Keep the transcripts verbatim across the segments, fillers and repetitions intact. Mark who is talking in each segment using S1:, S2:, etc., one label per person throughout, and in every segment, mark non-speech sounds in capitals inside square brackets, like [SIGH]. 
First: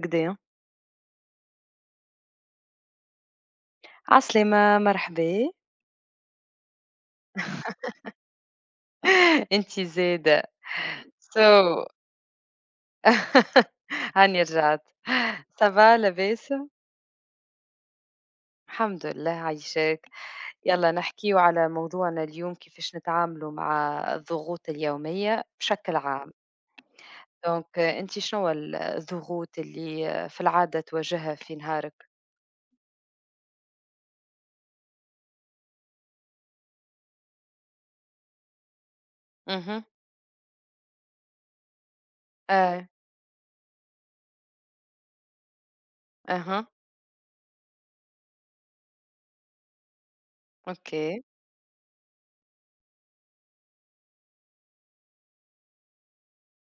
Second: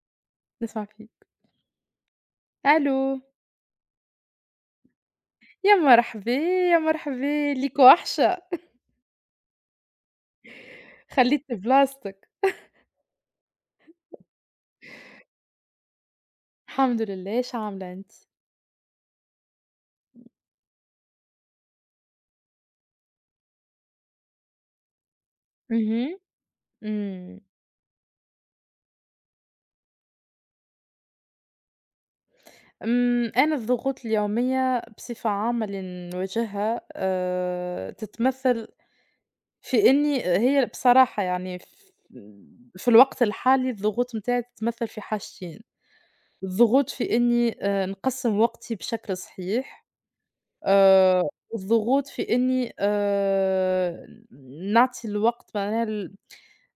S1: كدايا،
S2: نسمع فيك، ألو،
S1: عسلامة مرحبا،
S2: يا مرحبا، يا مرحبا، ليك وحشة،
S1: [LAUGHS] أنتِ زادة so
S2: خلّيتني بلاصتك،
S1: [LAUGHS] هاني رجعت، سافا لاباس؟
S2: الحمد لله، شو عاملة أنتِ؟
S1: الحمد لله عايشاك، يالّا نحكيو على موضوعنا اليوم كيفاش نتعاملوا مع الضغوط اليومية بشكل
S2: اهم،
S1: عام،
S2: إمم،
S1: دونك أنتِ شنوا ال الضغوط اللي في العادة تواجهها في نهارك؟
S2: إمم، أنا الضغوط اليومية بصفة عامة اللي نواجهها آآ، تتمثّل
S1: اهم،
S2: في إني هي بصراحة يعني ف
S1: آه،
S2: في الوقت الحالي الضغوط متاعي تتمثّل في حاجتين،
S1: أها،
S2: الضغوط في إني آآ، نقسّم وقتي بشكل صحيح. آآ،
S1: أوكي،
S2: والضغوط في إني آآ، نعطي الوقت معناها ال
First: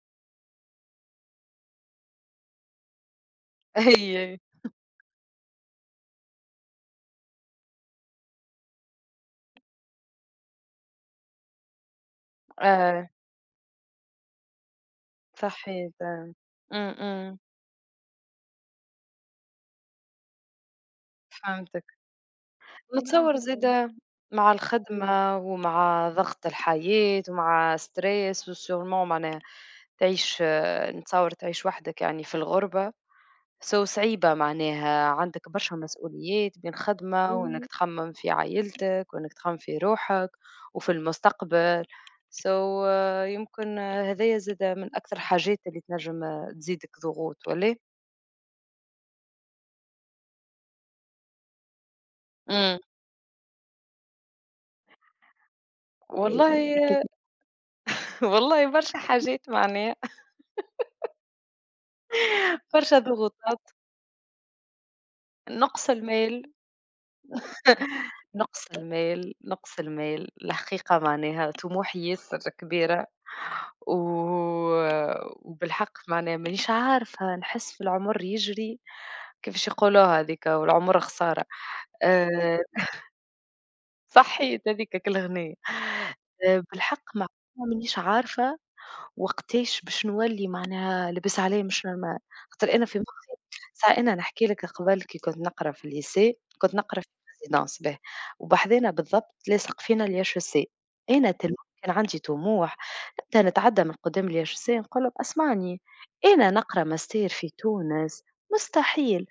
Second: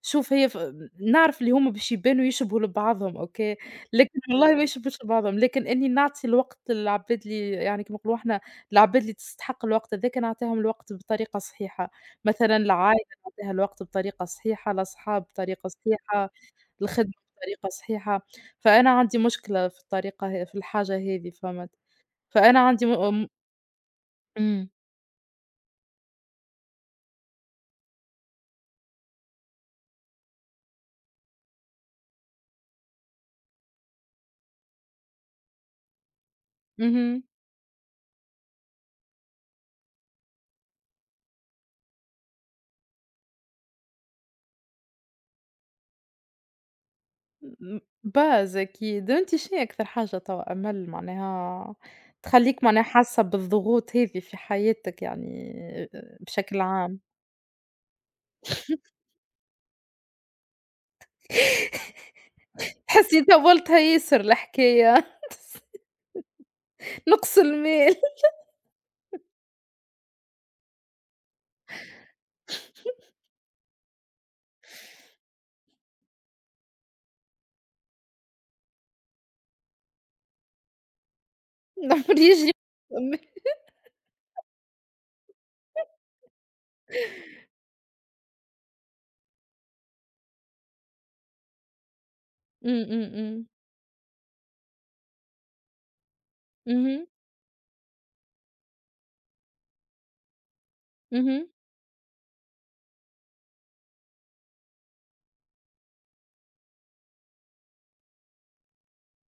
S2: شوف هي ف نعرف اللي هُم باش يبانوا يشبهوا لبعضهم أوكي،
S1: [LAUGHS]
S2: لكن
S1: أي،
S2: والله ما يشبهوش لبعضهم، لكن إني نعطي الوقت للعباد اللي يعني كيما نقولوا إحنا العباد اللي تستحق الوقت هذاك نعطيهم الوقت بطريقة صحيحة، مثلًا العائلة
S1: آه،
S2: نعطيها الوقت بطريقة صحيحة، الأصحاب بطريقة
S1: صحيت
S2: صحيحة،
S1: آه، إمم،
S2: الخدمة
S1: إمم،
S2: بطريقة صحيحة، فأنا عندي مشكلة في الطريقة ه في الحاجة هذه فهمت؟
S1: فهمتك.
S2: فأنا عندي م م
S1: نتصور زادة مع
S2: إمم.
S1: الخدمة ومع ضغط الحياة ومع ستريس وسيرمون معناها تعيش آه، نتصور تعيش وحدك يعني في الغربة سو صعيبة معناها عندك برشا مسؤوليات بين
S2: اهم.
S1: خدمة وإنك مم. تخمم في عائلتك وإنك تخمم في روحك وفي المستقبل سو يمكن آه، هذايا زاد من أكثر الحاجات اللي تنجم آه، تزيدك ضغوط ولا؟
S2: م باز أكيد، أنتِ شنو أكثر حاجة توا أمل معناها تخلّيك
S1: مم.
S2: معناها حاسة بالضغوط هذي في حياتك يعني آآ
S1: والله
S2: بشكل
S1: [LAUGHS]
S2: عام؟
S1: أكيد، والله برشا حاجات معناها،
S2: [LAUGHS]
S1: برشا
S2: تحسّي
S1: ضغوطات،
S2: طوّلتها ياسر الحكاية [LAUGHS]
S1: نقص المال.
S2: نُقص المال
S1: [LAUGHS]
S2: [LAUGHS]
S1: نقص المال، نقص المال، الحقيقة معناها طموحي ياسر كبيرة و... وبالحق معناها مانيش عارفة نحس في العمر يجري، كيفاش يقولوها هذيك والعمر خسارة.
S2: العمر يجري
S1: آه،
S2: إمم،
S1: صحيت، هذيك كالغنية. آه، بالحق ما مانيش عارفة وقتاش باش نولي معناها، لبس عليَّ مش normal. خاطر أنا
S2: إمم،
S1: في مخي
S2: إمم.
S1: ساعة أنا نحكي لك قبل، كي كنت نقرا في الlycée، كنت نقرا
S2: اهم،
S1: في résidence باهي، وبحذانا بالضبط لاصق فينا الHEC. أنا
S2: اهم،
S1: تلميذة، كان عندي طموح، نبدا نتعدى من قدام الHEC نقول لهم اسمعني، أنا نقرا ماستير في تونس مستحيل،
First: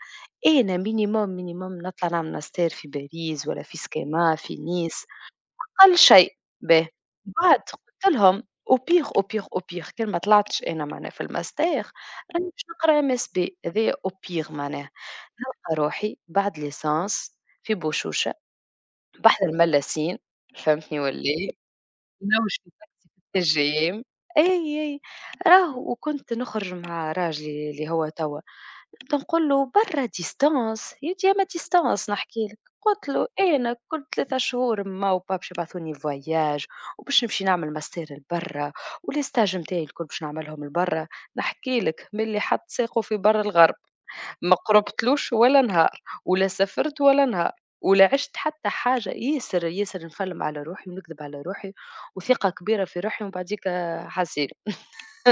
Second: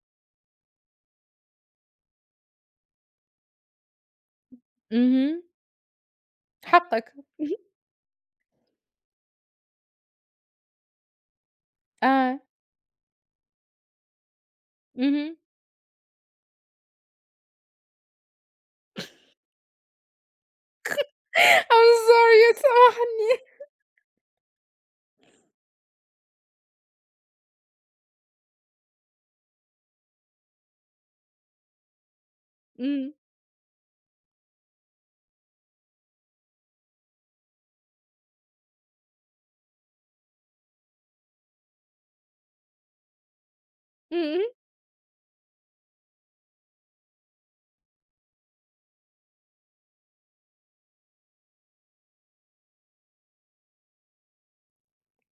S1: أنا minimum minimum نطلع نعمل ماستير في باريس والّا في سكيما في نيس،
S2: اهم.
S1: أقل شيء باهي.
S2: حقك،
S1: بعد قلت لهم au pire au pire au pire كان ما طلعتش أنا معناها في الماستر،
S2: آه،
S1: راني باش نقرا إم إس بي، هذايا au pire معناها،
S2: اهم.
S1: نلقى روحي بعد ليسانس في بوشوشة بحر الملاسين، فهمتني والّا إيه،
S2: I'm sorry
S1: نوجد نفسي في
S2: سامحني.
S1: التجريم. أي، أي، راهو وكنت نخرج مع راجلي اللي هو توا تنقول له برا ديستانس يا ديما ديستانس، نحكي لك قلت
S2: إمم،
S1: له "إيه، انا كل ثلاثة شهور ما وبا باش يبعثوني فواياج وباش نمشي نعمل ماستير لبرا، وليستاج نتاعي الكل باش نعملهم لبرا. نحكي لك، ملي حط ساقه في بر الغرب
S2: إمم.
S1: ما قربتلوش ولا نهار، ولا سافرت ولا نهار، ولا عشت حتى حاجة، ياسر ياسر نفلم على روحي ونكذب على روحي وثقة كبيرة في روحي، ومن بعديك حاسين.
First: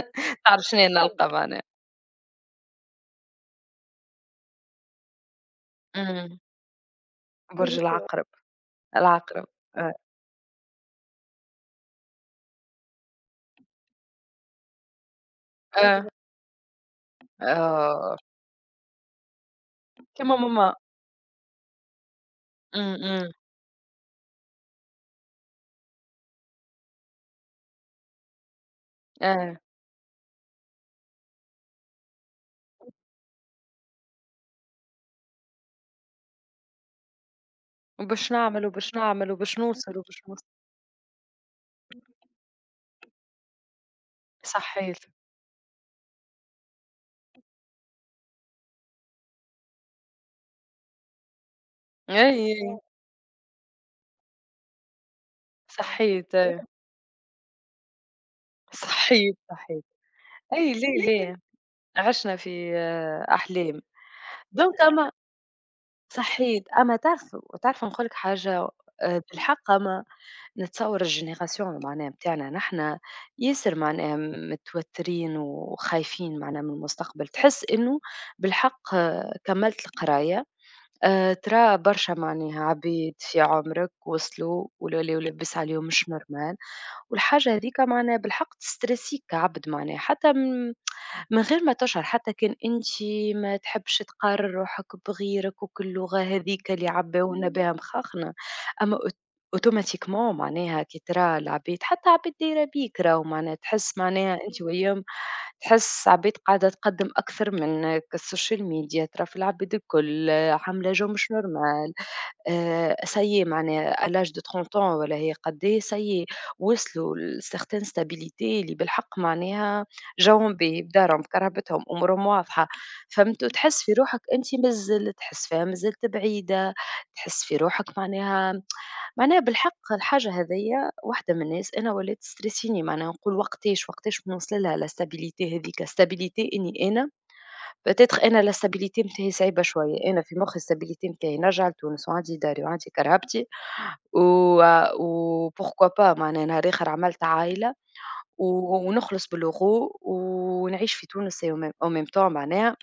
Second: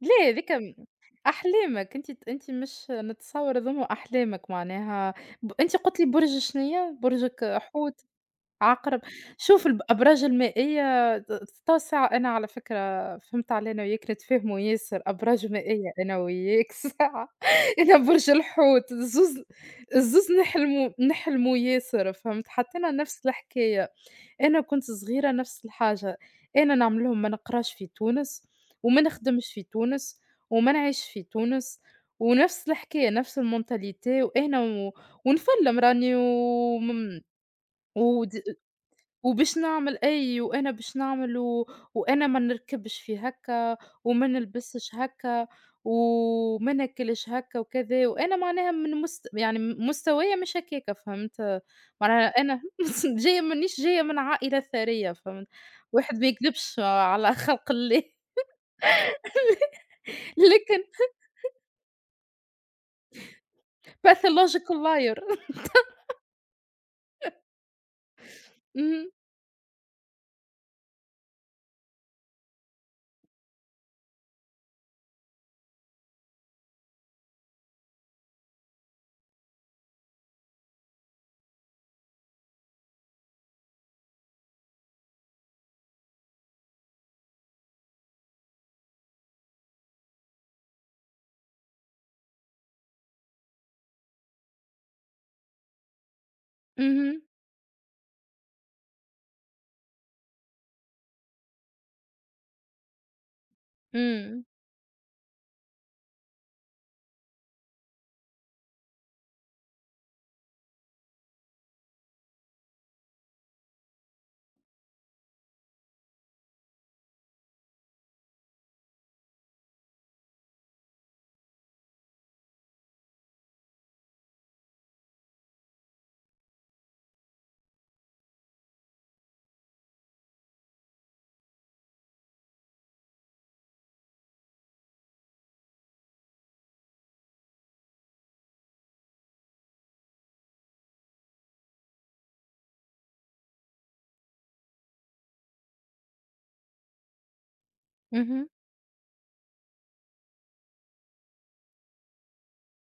S2: لا
S1: [LAUGHS]
S2: هاذيك
S1: تعرف
S2: م
S1: شنو نلقى معناها.
S2: أحلامك أنتِ ت أنتِ مش نتصوّر هاذوما أحلامك معناها ب أنتِ قُلت لي برج
S1: أمم،
S2: شنيا؟ برجك
S1: برج بالضبط
S2: حوت،
S1: العقرب،
S2: عقرب،
S1: العقرب.
S2: شوف الأبراج المائية ت تتوسع أنا على فكرة فهمت على أنا وياك نتفاهموا ياسر، أبراج مائية
S1: آه،
S2: أنا وياك [LAUGHS] ساعة أنا
S1: آه،
S2: برج الحوت الزوز الزوز
S1: كما ماما.
S2: نحلموا نحلموا ياسر فهمت، حطينا
S1: إمم،
S2: نفس
S1: إمم،
S2: الحكاية. أنا كنت صغيرة نفس الحاجة، أنا نعمل لهم ما نقراش في تونس، وما نخدمش
S1: آه،
S2: في تونس، وما نعيش في تونس، ونفس الحكاية نفس الmentalité وأنا و ونفلّم راني وم
S1: وباش
S2: ود
S1: نعمل وباش نعمل وباش
S2: وباش
S1: نوصل
S2: نعمل
S1: وباش
S2: أي
S1: نوصل،
S2: وأنا باش نعمل و وأنا ما نركبش في هكا، وما نلبسش
S1: صحيت،
S2: هكا، وما ناكلش هكا وكذا، وأنا معناها من مست يعني مستوايا مش هكاكا فهمت، معناها
S1: أي،
S2: أنا
S1: أي،
S2: [LAUGHS] جاية مانيش جاية من عائلة ثرية فهمت، الواحد ما
S1: صحيت، أي،
S2: يكذبش على خلق الله
S1: صحيت، صحيت،
S2: [LAUGHS]
S1: أي
S2: لكن
S1: ليه، ليه، عِشنا في آه، أحلام.
S2: pathological
S1: دونك أما،
S2: liar
S1: صحيت، أما تعرف، تعرف نقول لك حاجة،
S2: [LAUGHS] اهم،
S1: آآ، بالحق أما نتصور الجينيراسيون معناها بتاعنا نحنا ياسر معناها متوترين وخايفين معناها من المستقبل، تحس إنه بالحق آه، كمّلت القراية، آآ ترى برشا معناها عباد في عمرك وصلوا ولاو لاباس عليهم مش normal، والحاجة هاذيك معناها بالحق تستريسيك كعبد معناها، حتى م من غير ما تشعر، حتى كان أنتِ ما تحبش تقارن روحك بغيرك وكل لغة هاذيك اللي
S2: اهم،
S1: عباونا بها مخاخنا. أما أوت أوتوماتيكمون معناها كي ترى العباد حتى عباد دايرة بيك راهو معناها تحس معناها
S2: إمم،
S1: أنتِ وياهم، تحس عباد قاعدة تقدم أكثر منك، السوشيال ميديا ترى في العباد الكل عاملة جو مش normal. آآ ça y est معناها à l'âge de trente ans والّا هي قد إيه ça y est وصلوا لcertain stabilité اللي بالحق معناها جوهم باهي بدارهم بكرهبتهم أمورهم واضحة، فهمت؟ وتحس في روحك أنت مازلت تحس فيها مازلت بعيدة، تحس في روحك معناها، معناها بالحق الحاجة هاذيا واحدة من الناس أنا ولات تستريسيني معناها، نقول وقتاش، وقتاش بنوصل لها الstabilité هاذيك، stabilité إني أنا باتيتر أنا الاستابيليتي متاعي صعيبة شوية، أنا في مخي الاستابيليتي متاعي نرجع لتونس وعندي داري وعندي كرهبتي و وPourquoi pas معناها نهار آخر عملت عايلة، و
S2: اهم.
S1: ونخلص بالEuro ونعيش في تونس et en même en même temps معناها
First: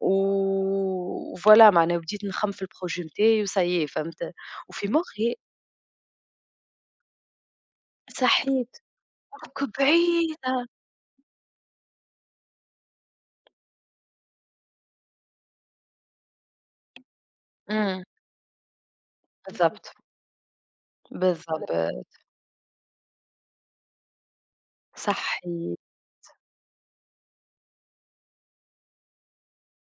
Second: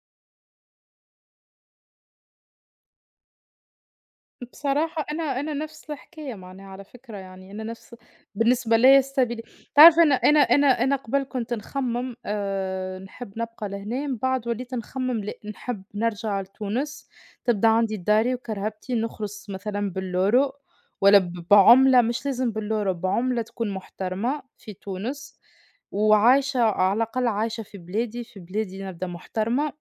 S1: و voilà معناها، وبديت نخمم في الprojet متاعي وça y est، فهمت؟ وفي
S2: بصراحة أنا
S1: مخي،
S2: أنا نفس الحكاية معناها على فكرة يعني أنا نفس
S1: صحيت،
S2: بالنسبة ليا الstability
S1: دوك
S2: تعرف أنا أنا أنا
S1: بعيدة.
S2: أنا قبل كنت نخمم آآ نحب نبقى لهنا من بعد وليت نخمم لأ نحب نرجع لتونس، تبدا عندي
S1: إمم،
S2: داري وكرهبتي، نخرج
S1: بالضبط،
S2: مثلًا باليورو ولا ب
S1: بالضبط،
S2: بعملة مش لازم باليورو، بعملة تكون محترمة في تونس،
S1: صحيت،
S2: وعايشة على الأقل عايشة في بلادي، في بلادي نبدا محترمة.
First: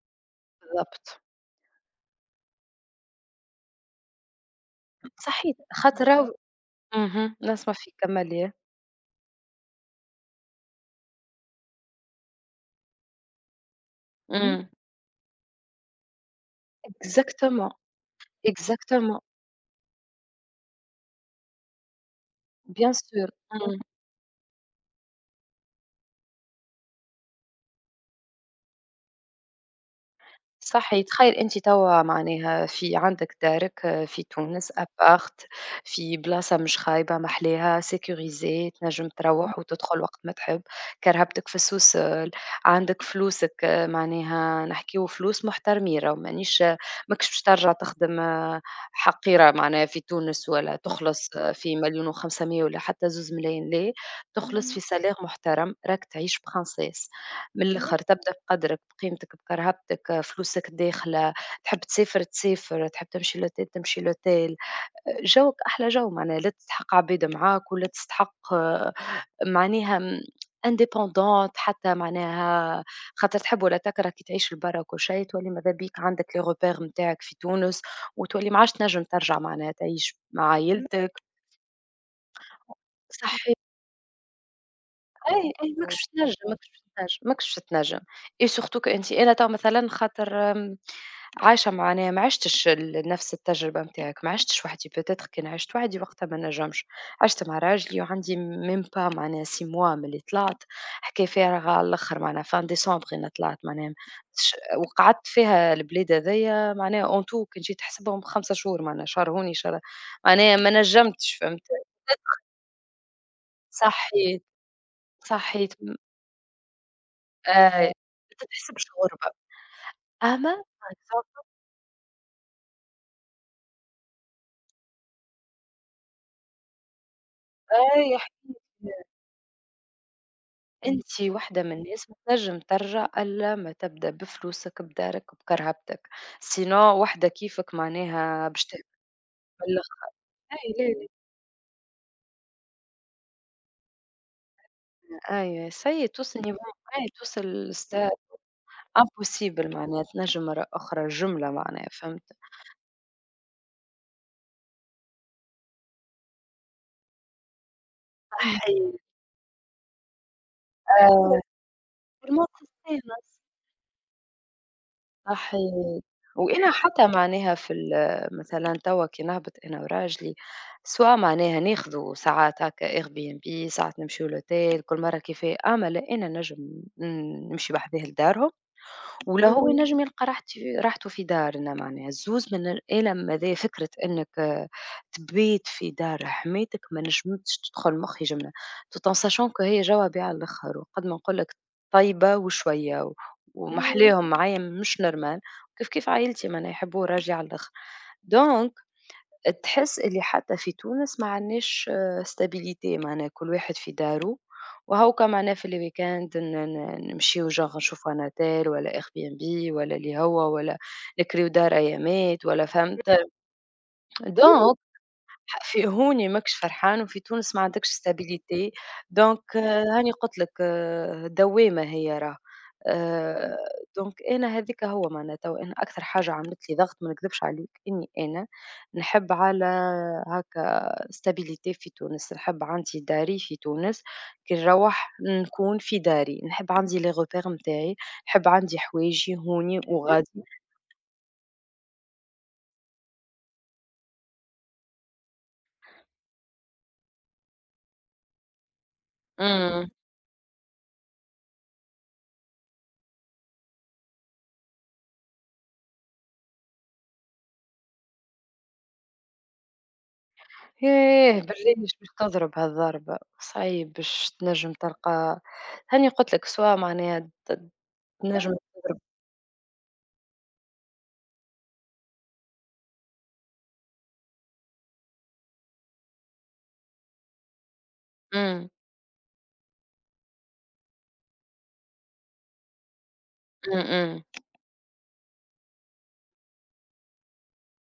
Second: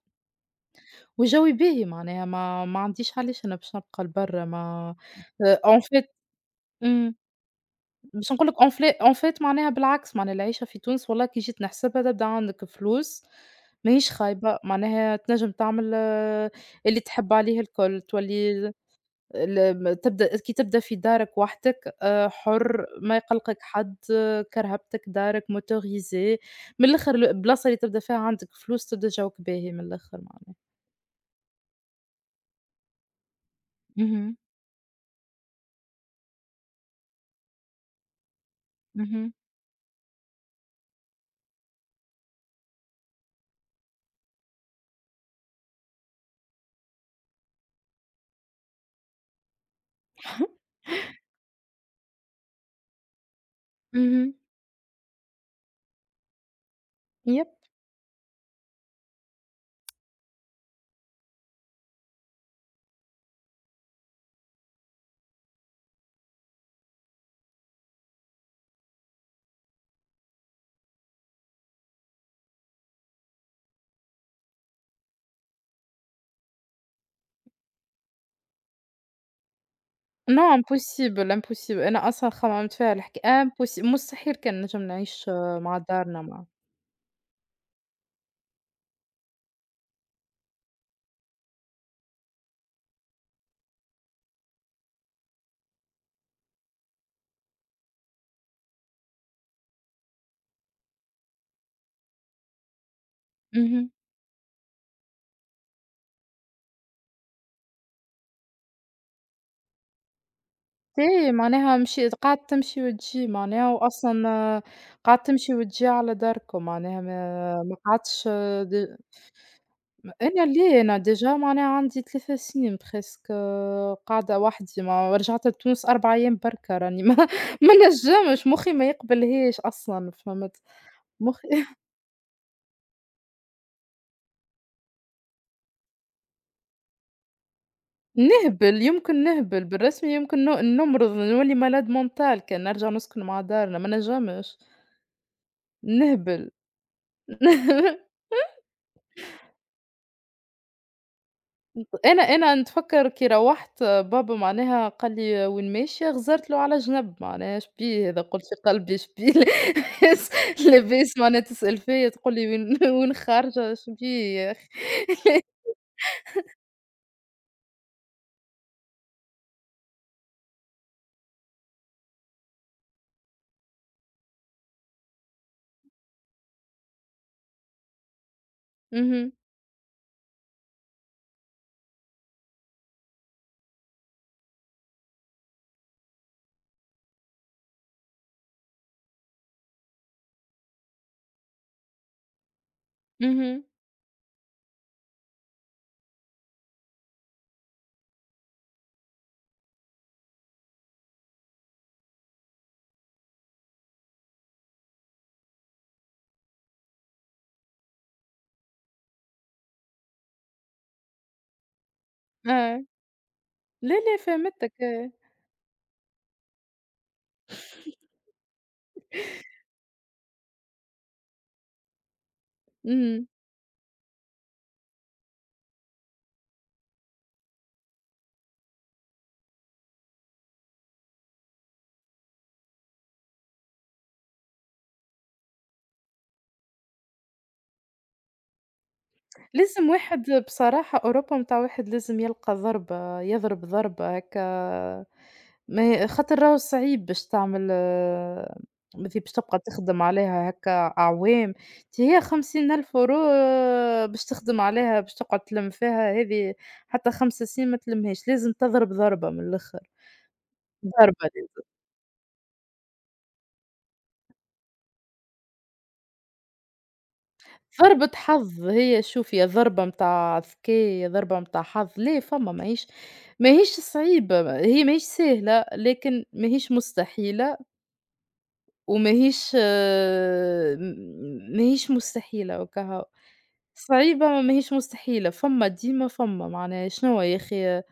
S1: بالضبط،
S2: وجوي باهي معناها ما ما عنديش علاش أنا باش نبقى لبرا ما
S1: صحيت
S2: آآ en fait
S1: خاطر راهو،
S2: إمم،
S1: اهم، نسمع فيك كمل
S2: باش نقول
S1: لي.
S2: لك en fait en fait معناها بالعكس معناها العيشة في تونس والله كي جيت نحسبها تبدا عندك فلوس ماهيش
S1: Mmh.
S2: خايبة،
S1: Mmh.
S2: معناها تنجم تعمل آه، اللي تحب عليه
S1: Exactement,
S2: الكل، تولي
S1: exactement,
S2: ال م تبدا كي تبدا في دارك وحدك آآ حُر،
S1: bien
S2: ما
S1: sûr.
S2: يقلقك
S1: Mmh.
S2: حد، آه، كرهبتك، دارك، motorisé من الآخر البلاصة اللي تبدا فيها عندك فلوس تبدا جوك باهي من الآخر معناها.
S1: صحي تخيل أنت توا معناها في عندك دارك آآ، في
S2: اهم،
S1: تونس apart، في بلاصة مش خايبة محلاها sécurisée، تنجم إمم.
S2: اهم.
S1: تروّح وتدخل وقت ما تحب، كرهبتك في السوسول، عندك فلوسك آآ، معناها نحكيو فلوس محترمين راهو مانيش آه، ماكش باش ترجع تخدم آآ، حقيرة معناها في تونس ولا تخلص آه، في مليون وخمسمية ألف ولا حتى مليونين لا،
S2: اهم.
S1: تخلص إمم. في salaire محترم راك تعيش princess.
S2: يب.
S1: من اهم. الآخر تبدأ بقدرك، بقيمتك، بكرهبتك، آه، فلوسك داخلة، تحب تسافر تسافر، تحب تمشي لأوتيل تمشي لأوتيل، جوك أحلى جو معناها لا تستحق عباد معاك ولا تستحق آه، معناها م indépendante حتى معناها، خاطر تحب ولا تكره كي تعيش لبرا وكل شيء تولي ماذا بيك عندك les repères متاعك في تونس، وتولي ما عادش تنجم ترجع معناها تعيش
S2: No
S1: مع فهمتك. عايلتك،
S2: impossible، impossible أنا أصلًا خممت فيها الحكا
S1: صحيح.
S2: impossible مستحيل كان نجم نعيش
S1: أي،
S2: آه،
S1: أي إمم.
S2: مع
S1: ماكش
S2: دارنا
S1: تنجم،
S2: مع
S1: ماكش تنجم، ماكش تنجم. et surtout كأنتِ أنا توا مثلًا خاطر آمم، عايشة مع أنا ما عشتش ال نفس التجربة نتاعك، ما عشتش وحدي peut-être كان عشت وحدي وقتها ما نجمش، عشت مع راجلي وعندي même pas معناها ست mois من اللي طلعت، حكاية فارغة على الآخر معناها fin décembre أنا طلعت
S2: اهم.
S1: معناها، ش وقعدت فيها البلاد هاذيا معناها en tout كان جيت نحسبهم 5 شهور، معناها شهر هوني شهر، معناها ما
S2: إيه
S1: نجمتش، فهمت؟
S2: معناها مشيت قعدت تمشي وتجي معناها
S1: صحيت،
S2: وأصلًا قعدت تمشي
S1: صحيت.
S2: وتجي على داركم معناها ما ما
S1: آآ،
S2: قعدتش
S1: أنت تحس
S2: د
S1: بالشعور بقى،
S2: م أنا
S1: فاهمة؟
S2: ليه أنا déjà
S1: بالضبط.
S2: معناها عندي 3 سنين presque آه، قاعدة وحدي ما رجعت لتونس 4 أيام بركا راني ما [LAUGHS] ما
S1: أي
S2: نجمش
S1: احكي
S2: مخي ما
S1: لي،
S2: يقبلهاش أصلًا فهمت؟
S1: أنتِ
S2: مخي
S1: واحدة من الناس ما تنجم ترجع إلا ما تبدأ بفلوسك، بدارك، بكرهبتك، sinon واحدة كيفك معناها باش
S2: نهبل،
S1: تهبط
S2: يمكن نهبل،
S1: من
S2: بالرسمي
S1: الآخر.
S2: يمكن ن
S1: أي لا،
S2: نمرض، نولي malade mental كنرجع نسكن مع دارنا، ما نجمش،
S1: لا، أي سيّ توصل
S2: نهبل.
S1: niveau، أي
S2: [LAUGHS]
S1: توصل stade impossible معناها، تنجم مرّة أخرى الجملة معناها،
S2: أنا
S1: فهمت؟
S2: أنا نتفكّر كي روّحت بابا معناها قال لي: "وين ماشية؟" غزرت له على جنب معناها إيش بيه هذا، قُلت في قلبي
S1: صحيح.
S2: إيش بيه [LAUGHS] لاباس
S1: آآ،
S2: لاباس معناها تسأل فيّا تقول لي:
S1: الموت
S2: "وين
S1: الثاني.
S2: وين خارجة؟" إيش بيه يا أخي. [LAUGHS]
S1: صحيح، وأنا حتى معناها في ال مثلًا توا كي نهبط أنا وراجلي، سوا معناها ناخذوا ساعات هكا Airbnb، ساعات نمشيو لأوتيل كل مرة كيفاه، أما لأ أنا نجم ن نمشي بحذاه لدارهم.
S2: اهم،
S1: ولا هو اهم. ينجم يلقى راحت راحته في دارنا معناها، الزوز من الألم هذايا فكرة إنك آه، تبيت في دار حماتك ما نجمتش تدخل مخي جملة، tout en sachant que هي جوابي على الآخر، وقد ما نقول لك طيبة وشوية و إمم.
S2: اهم،
S1: ومحليهم معايا مش normal، كيف كيف عايلتي معناها يحبوه راجي على الآخر، donc تحس اللي حتى في تونس ما عندناش آه، stabilité معناها كل واحد في دارو، وهوكا معناها في الweekend ن ن نمشيو genre نشوفوا Anatel والّا Airbnb، والّا اللي هو، والّا نكريو دار أيامات والّا،
S2: آه.
S1: فهمت؟
S2: لا، لا
S1: إمم،
S2: فهمتك،
S1: donc
S2: آه.
S1: ح في هوني ماكش فرحان، وفي تونس ما عندكش stabilité، دونك آه، هاني قُلت لك آه، دوّامة هي راه،
S2: إمم.
S1: آآ دونك أنا هاذيك هو معناتها، وأنا أكثر حاجة عملت لي ضغط ما نكذبش عليك إني أنا نحب على هاكا stabilité في تونس، نحب عندي داري في تونس، كي نروّح نكون في داري، نحب عندي les repères متاعي، نحب عندي حوايجي هوني
S2: لازم واحد
S1: وغادي. [LAUGHS]
S2: بصراحة أوروبا متاع واحد لازم يلقى ضربة يضرب ضربة هكا ما ي- خاطر راهو صعيب باش تعمل آه، مثي باش تبقى
S1: إمم.
S2: تخدم عليها هكا أعوام تي هي خمسين ألف أورو آه، باش تخدم عليها باش تقعد تلم فيها هذه حتى خمسة سنين ما تلمهاش لازم تضرب ضربة من الآخر ضربة
S1: ياه! بالله مش باش تضرب هالضربة، صعيب باش تنجم تلقى، هاني قُلت لك سوا معناها،
S2: ضربة
S1: تنجم فاهمة.
S2: حظ
S1: تضرب،
S2: هي شوف يا ضربة متاع ذكاء يا ضربة متاع حظ، لا فما ماهيش ماهيش صعيبة، هي ماهيش سهلة لكن ماهيش مستحيلة
S1: إمم،
S2: وماهيش آه، م ماهيش مستحيلة وكهو،
S1: إمم، إمم،
S2: صعيبة ما ماهيش مستحيلة، فما ديما فما معناها شنوا يا أخي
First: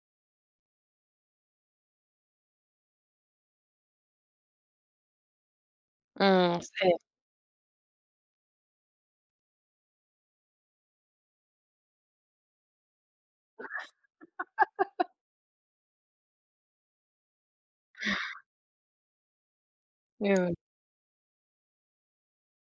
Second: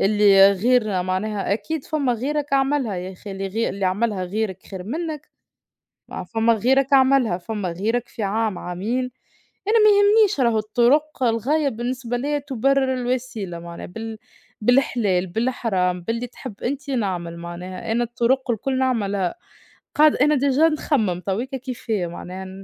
S2: اللي غيرنا معناها أكيد فما غيرك عملها يا أخي اللي غي اللي عملها غيرك خير منك ما فما
S1: إمم،
S2: غيرك
S1: صحيح،
S2: عملها، فما غيرك في عام، عامين، أنا ما يهمنيش راهو الطرق الغاية بالنسبة ليّا تبرر الوسيلة معناها بال بالحلال، بالحرام، باللي تحب أنتِ نعمل معناها، أنا الطرق الكل نعملها، قاعدة أنا
S1: إمم،
S2: ديجا نخمم تويكا كيفاه معناها ن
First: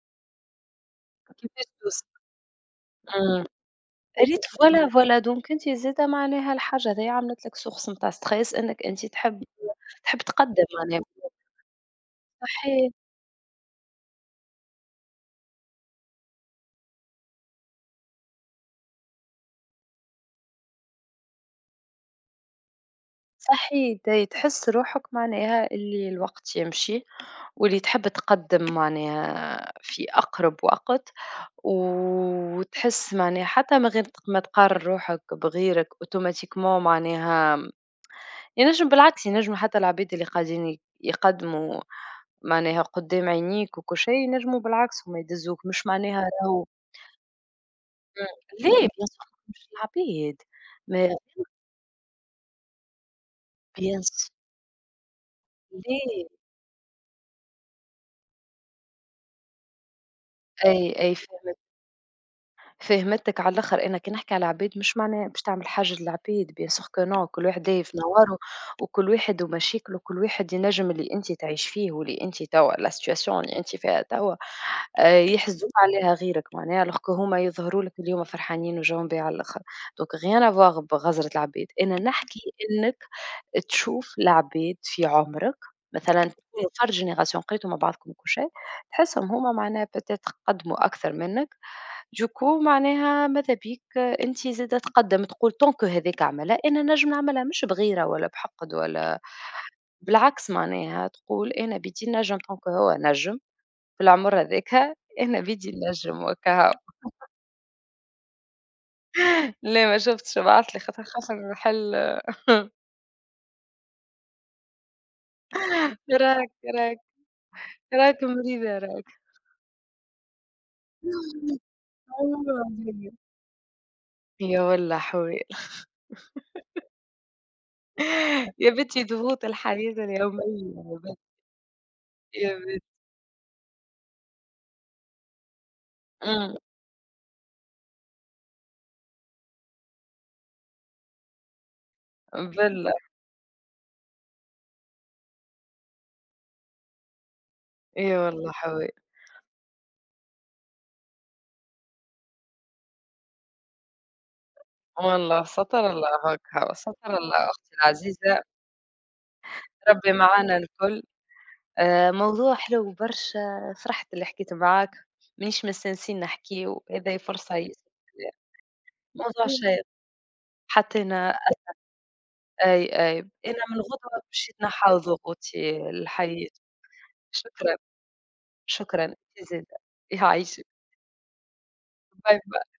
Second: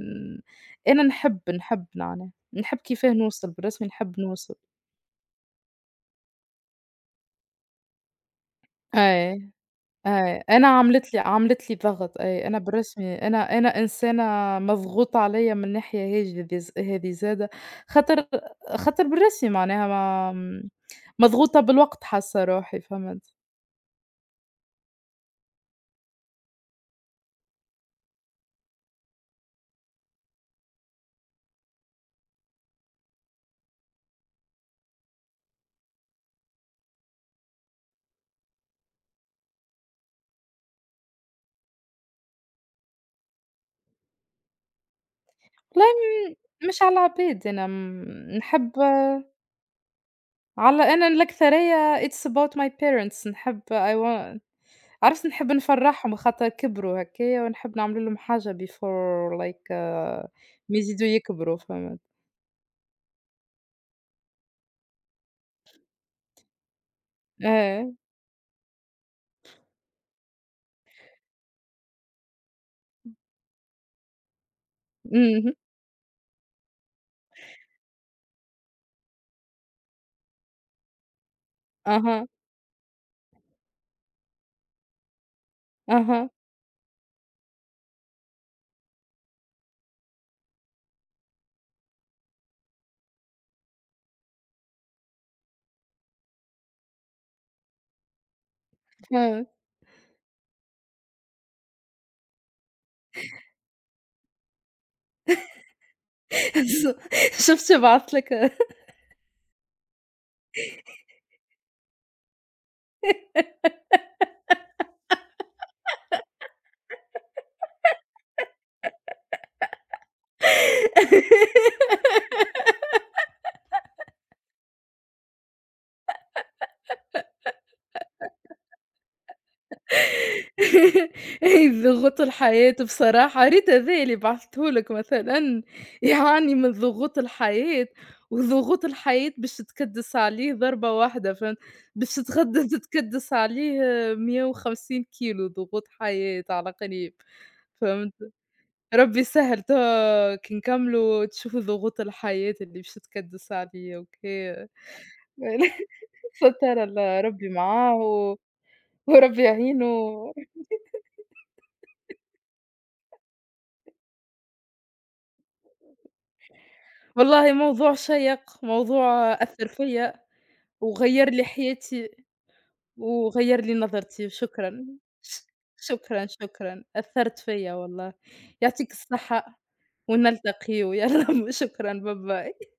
S2: أنا نحب،
S1: كيفاش
S2: نحب
S1: توصل؟
S2: معناها، نحب كيفاه
S1: إمم،
S2: نوصل، بالرسمي نحب
S1: يا ريت،
S2: نوصل.
S1: فوالا، فوالا دونك أنتِ زادة معناها الحاجة هاذيا عملت لك source نتاع stress إنك أنتِ تحب
S2: أي.
S1: تحب
S2: أي،
S1: تقدّم
S2: أنا
S1: معناها،
S2: عملت لي عملت لي ضغط أي، أنا
S1: صحيح،
S2: بالرسمي أنا أنا إنسانة مضغوطة عليَّ من ناحية هاجذ ز هذه زادة، خاطر خاطر بالرسمي معناها ما م مضغوطة بالوقت حاسة روحي فهمت؟
S1: صحيح ت تحس روحك معناها اللي الوقت يمشي، واللي تحب تقدّم معناها في أقرب وقت. وتحس معناها حتى من غير تق- ما تقرر روحك بغيرك اوتوماتيكمون معناها ينجم بالعكس، ينجم حتى العباد اللي قاعدين ي- يقدموا معناها قدام عينيك وكل شيء ينجموا بالعكس هما يدزوك،
S2: والله
S1: مش معناها راهو.
S2: م مش على العباد أنا م
S1: ليه
S2: نحب
S1: بيان سور مش العبيد،
S2: على أنا
S1: ما
S2: الأكثرية it's about my parents نحب I
S1: بيان سور
S2: wa عرفت نحب نفرحهم
S1: ليه،
S2: خاطر كبروا هكايا ونحب نعمل لهم حاجة before like uh,
S1: اي،
S2: ما يزيدوا
S1: اي،
S2: يكبروا فهمت؟
S1: فهمتك على الآخر، أنا كي نحكي على العباد مش معناها باش تعمل حاجة للعباد، bien sûr que non، كل واحد داير
S2: إيه.
S1: في
S2: [LAUGHS]
S1: نواره، وكل واحد ومشاكله، وكل واحد ينجم اللي أنت تعيش فيه واللي أنت توا la situation اللي أنت فيها توا آآ
S2: اهم.
S1: يحسدوك عليها غيرك معناها، alors que هُم يظهروا لك اليوم فرحانين وجاهم بيه على الآخر، donc rien à voir بغزرة العباد، أنا
S2: أها،
S1: نحكي إنك تشوف العباد في عمرك، مثلًا
S2: أها،
S1: تكونوا فرد génération لقيتوا مع بعضكم وكل شيء، تحسهم هُم معناها peut être قدموا أكثر منك. Ducoup معناها ماذا بيك أنتِ زادة تقدّم، تقول tant que هاذاك عملها، أنا نجم نعملها مش بغيرة ولا بحقد ولا،
S2: فهمت.
S1: بالعكس معناها تقول أنا بيدي نجم tant que هو نجم في العمر هاذاك، أنا بيدي نجم وكهو.
S2: [LAUGHS] شُفت بعثت لك
S1: لا ما شُفتش، ابعت لي خاطر خاصة نحل، راك، راك، راك مريضة راك. [LAUGHS] أيوة. يا والله حوال، يا بنتي ضغوط الحياة اليومية، يا بنتي،
S2: [LAUGHS] ضغوط
S1: يا
S2: الحياة
S1: بنتي.
S2: بصراحة، رضا ذا اللي بعثته لك مثلًا يعاني
S1: إمم،
S2: من ضغوط الحياة، وضغوط الحياة باش تكدّس عليه ضربة واحدة فهمت، باش تغد [LAUGHS]
S1: بالله،
S2: تتكدّس عليه 150 كيلو ضغوط حياة على قريب، فهمت،
S1: يا والله حوال.
S2: ربي يسهّل توا كي نكملوا تشوفوا ضغوط الحياة اللي باش تكدّس عليا أوكي.
S1: والله ستر
S2: [LAUGHS]
S1: الله هكا،
S2: ستّر
S1: ستر
S2: الله،
S1: الله
S2: ربي
S1: أختي
S2: معاه
S1: العزيزة،
S2: و وربي
S1: ربي
S2: يعينه.
S1: معانا الكل. آآ موضوع حلو برشا، فرحت اللي حكيت معاك، مانيش مستنسين نحكيو، هذي
S2: والله
S1: فرصة ياسر
S2: موضوع
S1: باهية.
S2: شيّق، موضوع
S1: موضوع
S2: أثّر
S1: شيق،
S2: فيّا وغيّر
S1: حطينا
S2: لي حياتي
S1: أي، أي. أنا
S2: وغيّر لي
S1: من غدوة
S2: نظرتي،
S1: مشيت
S2: شكرًا.
S1: نحاول
S2: ش
S1: ضغوطي
S2: شكرًا،
S1: الحياة.
S2: شكرًا، أثّرت فيّا
S1: شكرًا،
S2: والله. يعطيك
S1: شكرًا أنتِ
S2: الصحة
S1: زادة. يعيشك.
S2: ونلتقيو يا رب، [LAUGHS] شكرًا، باي
S1: باي باي.
S2: باي.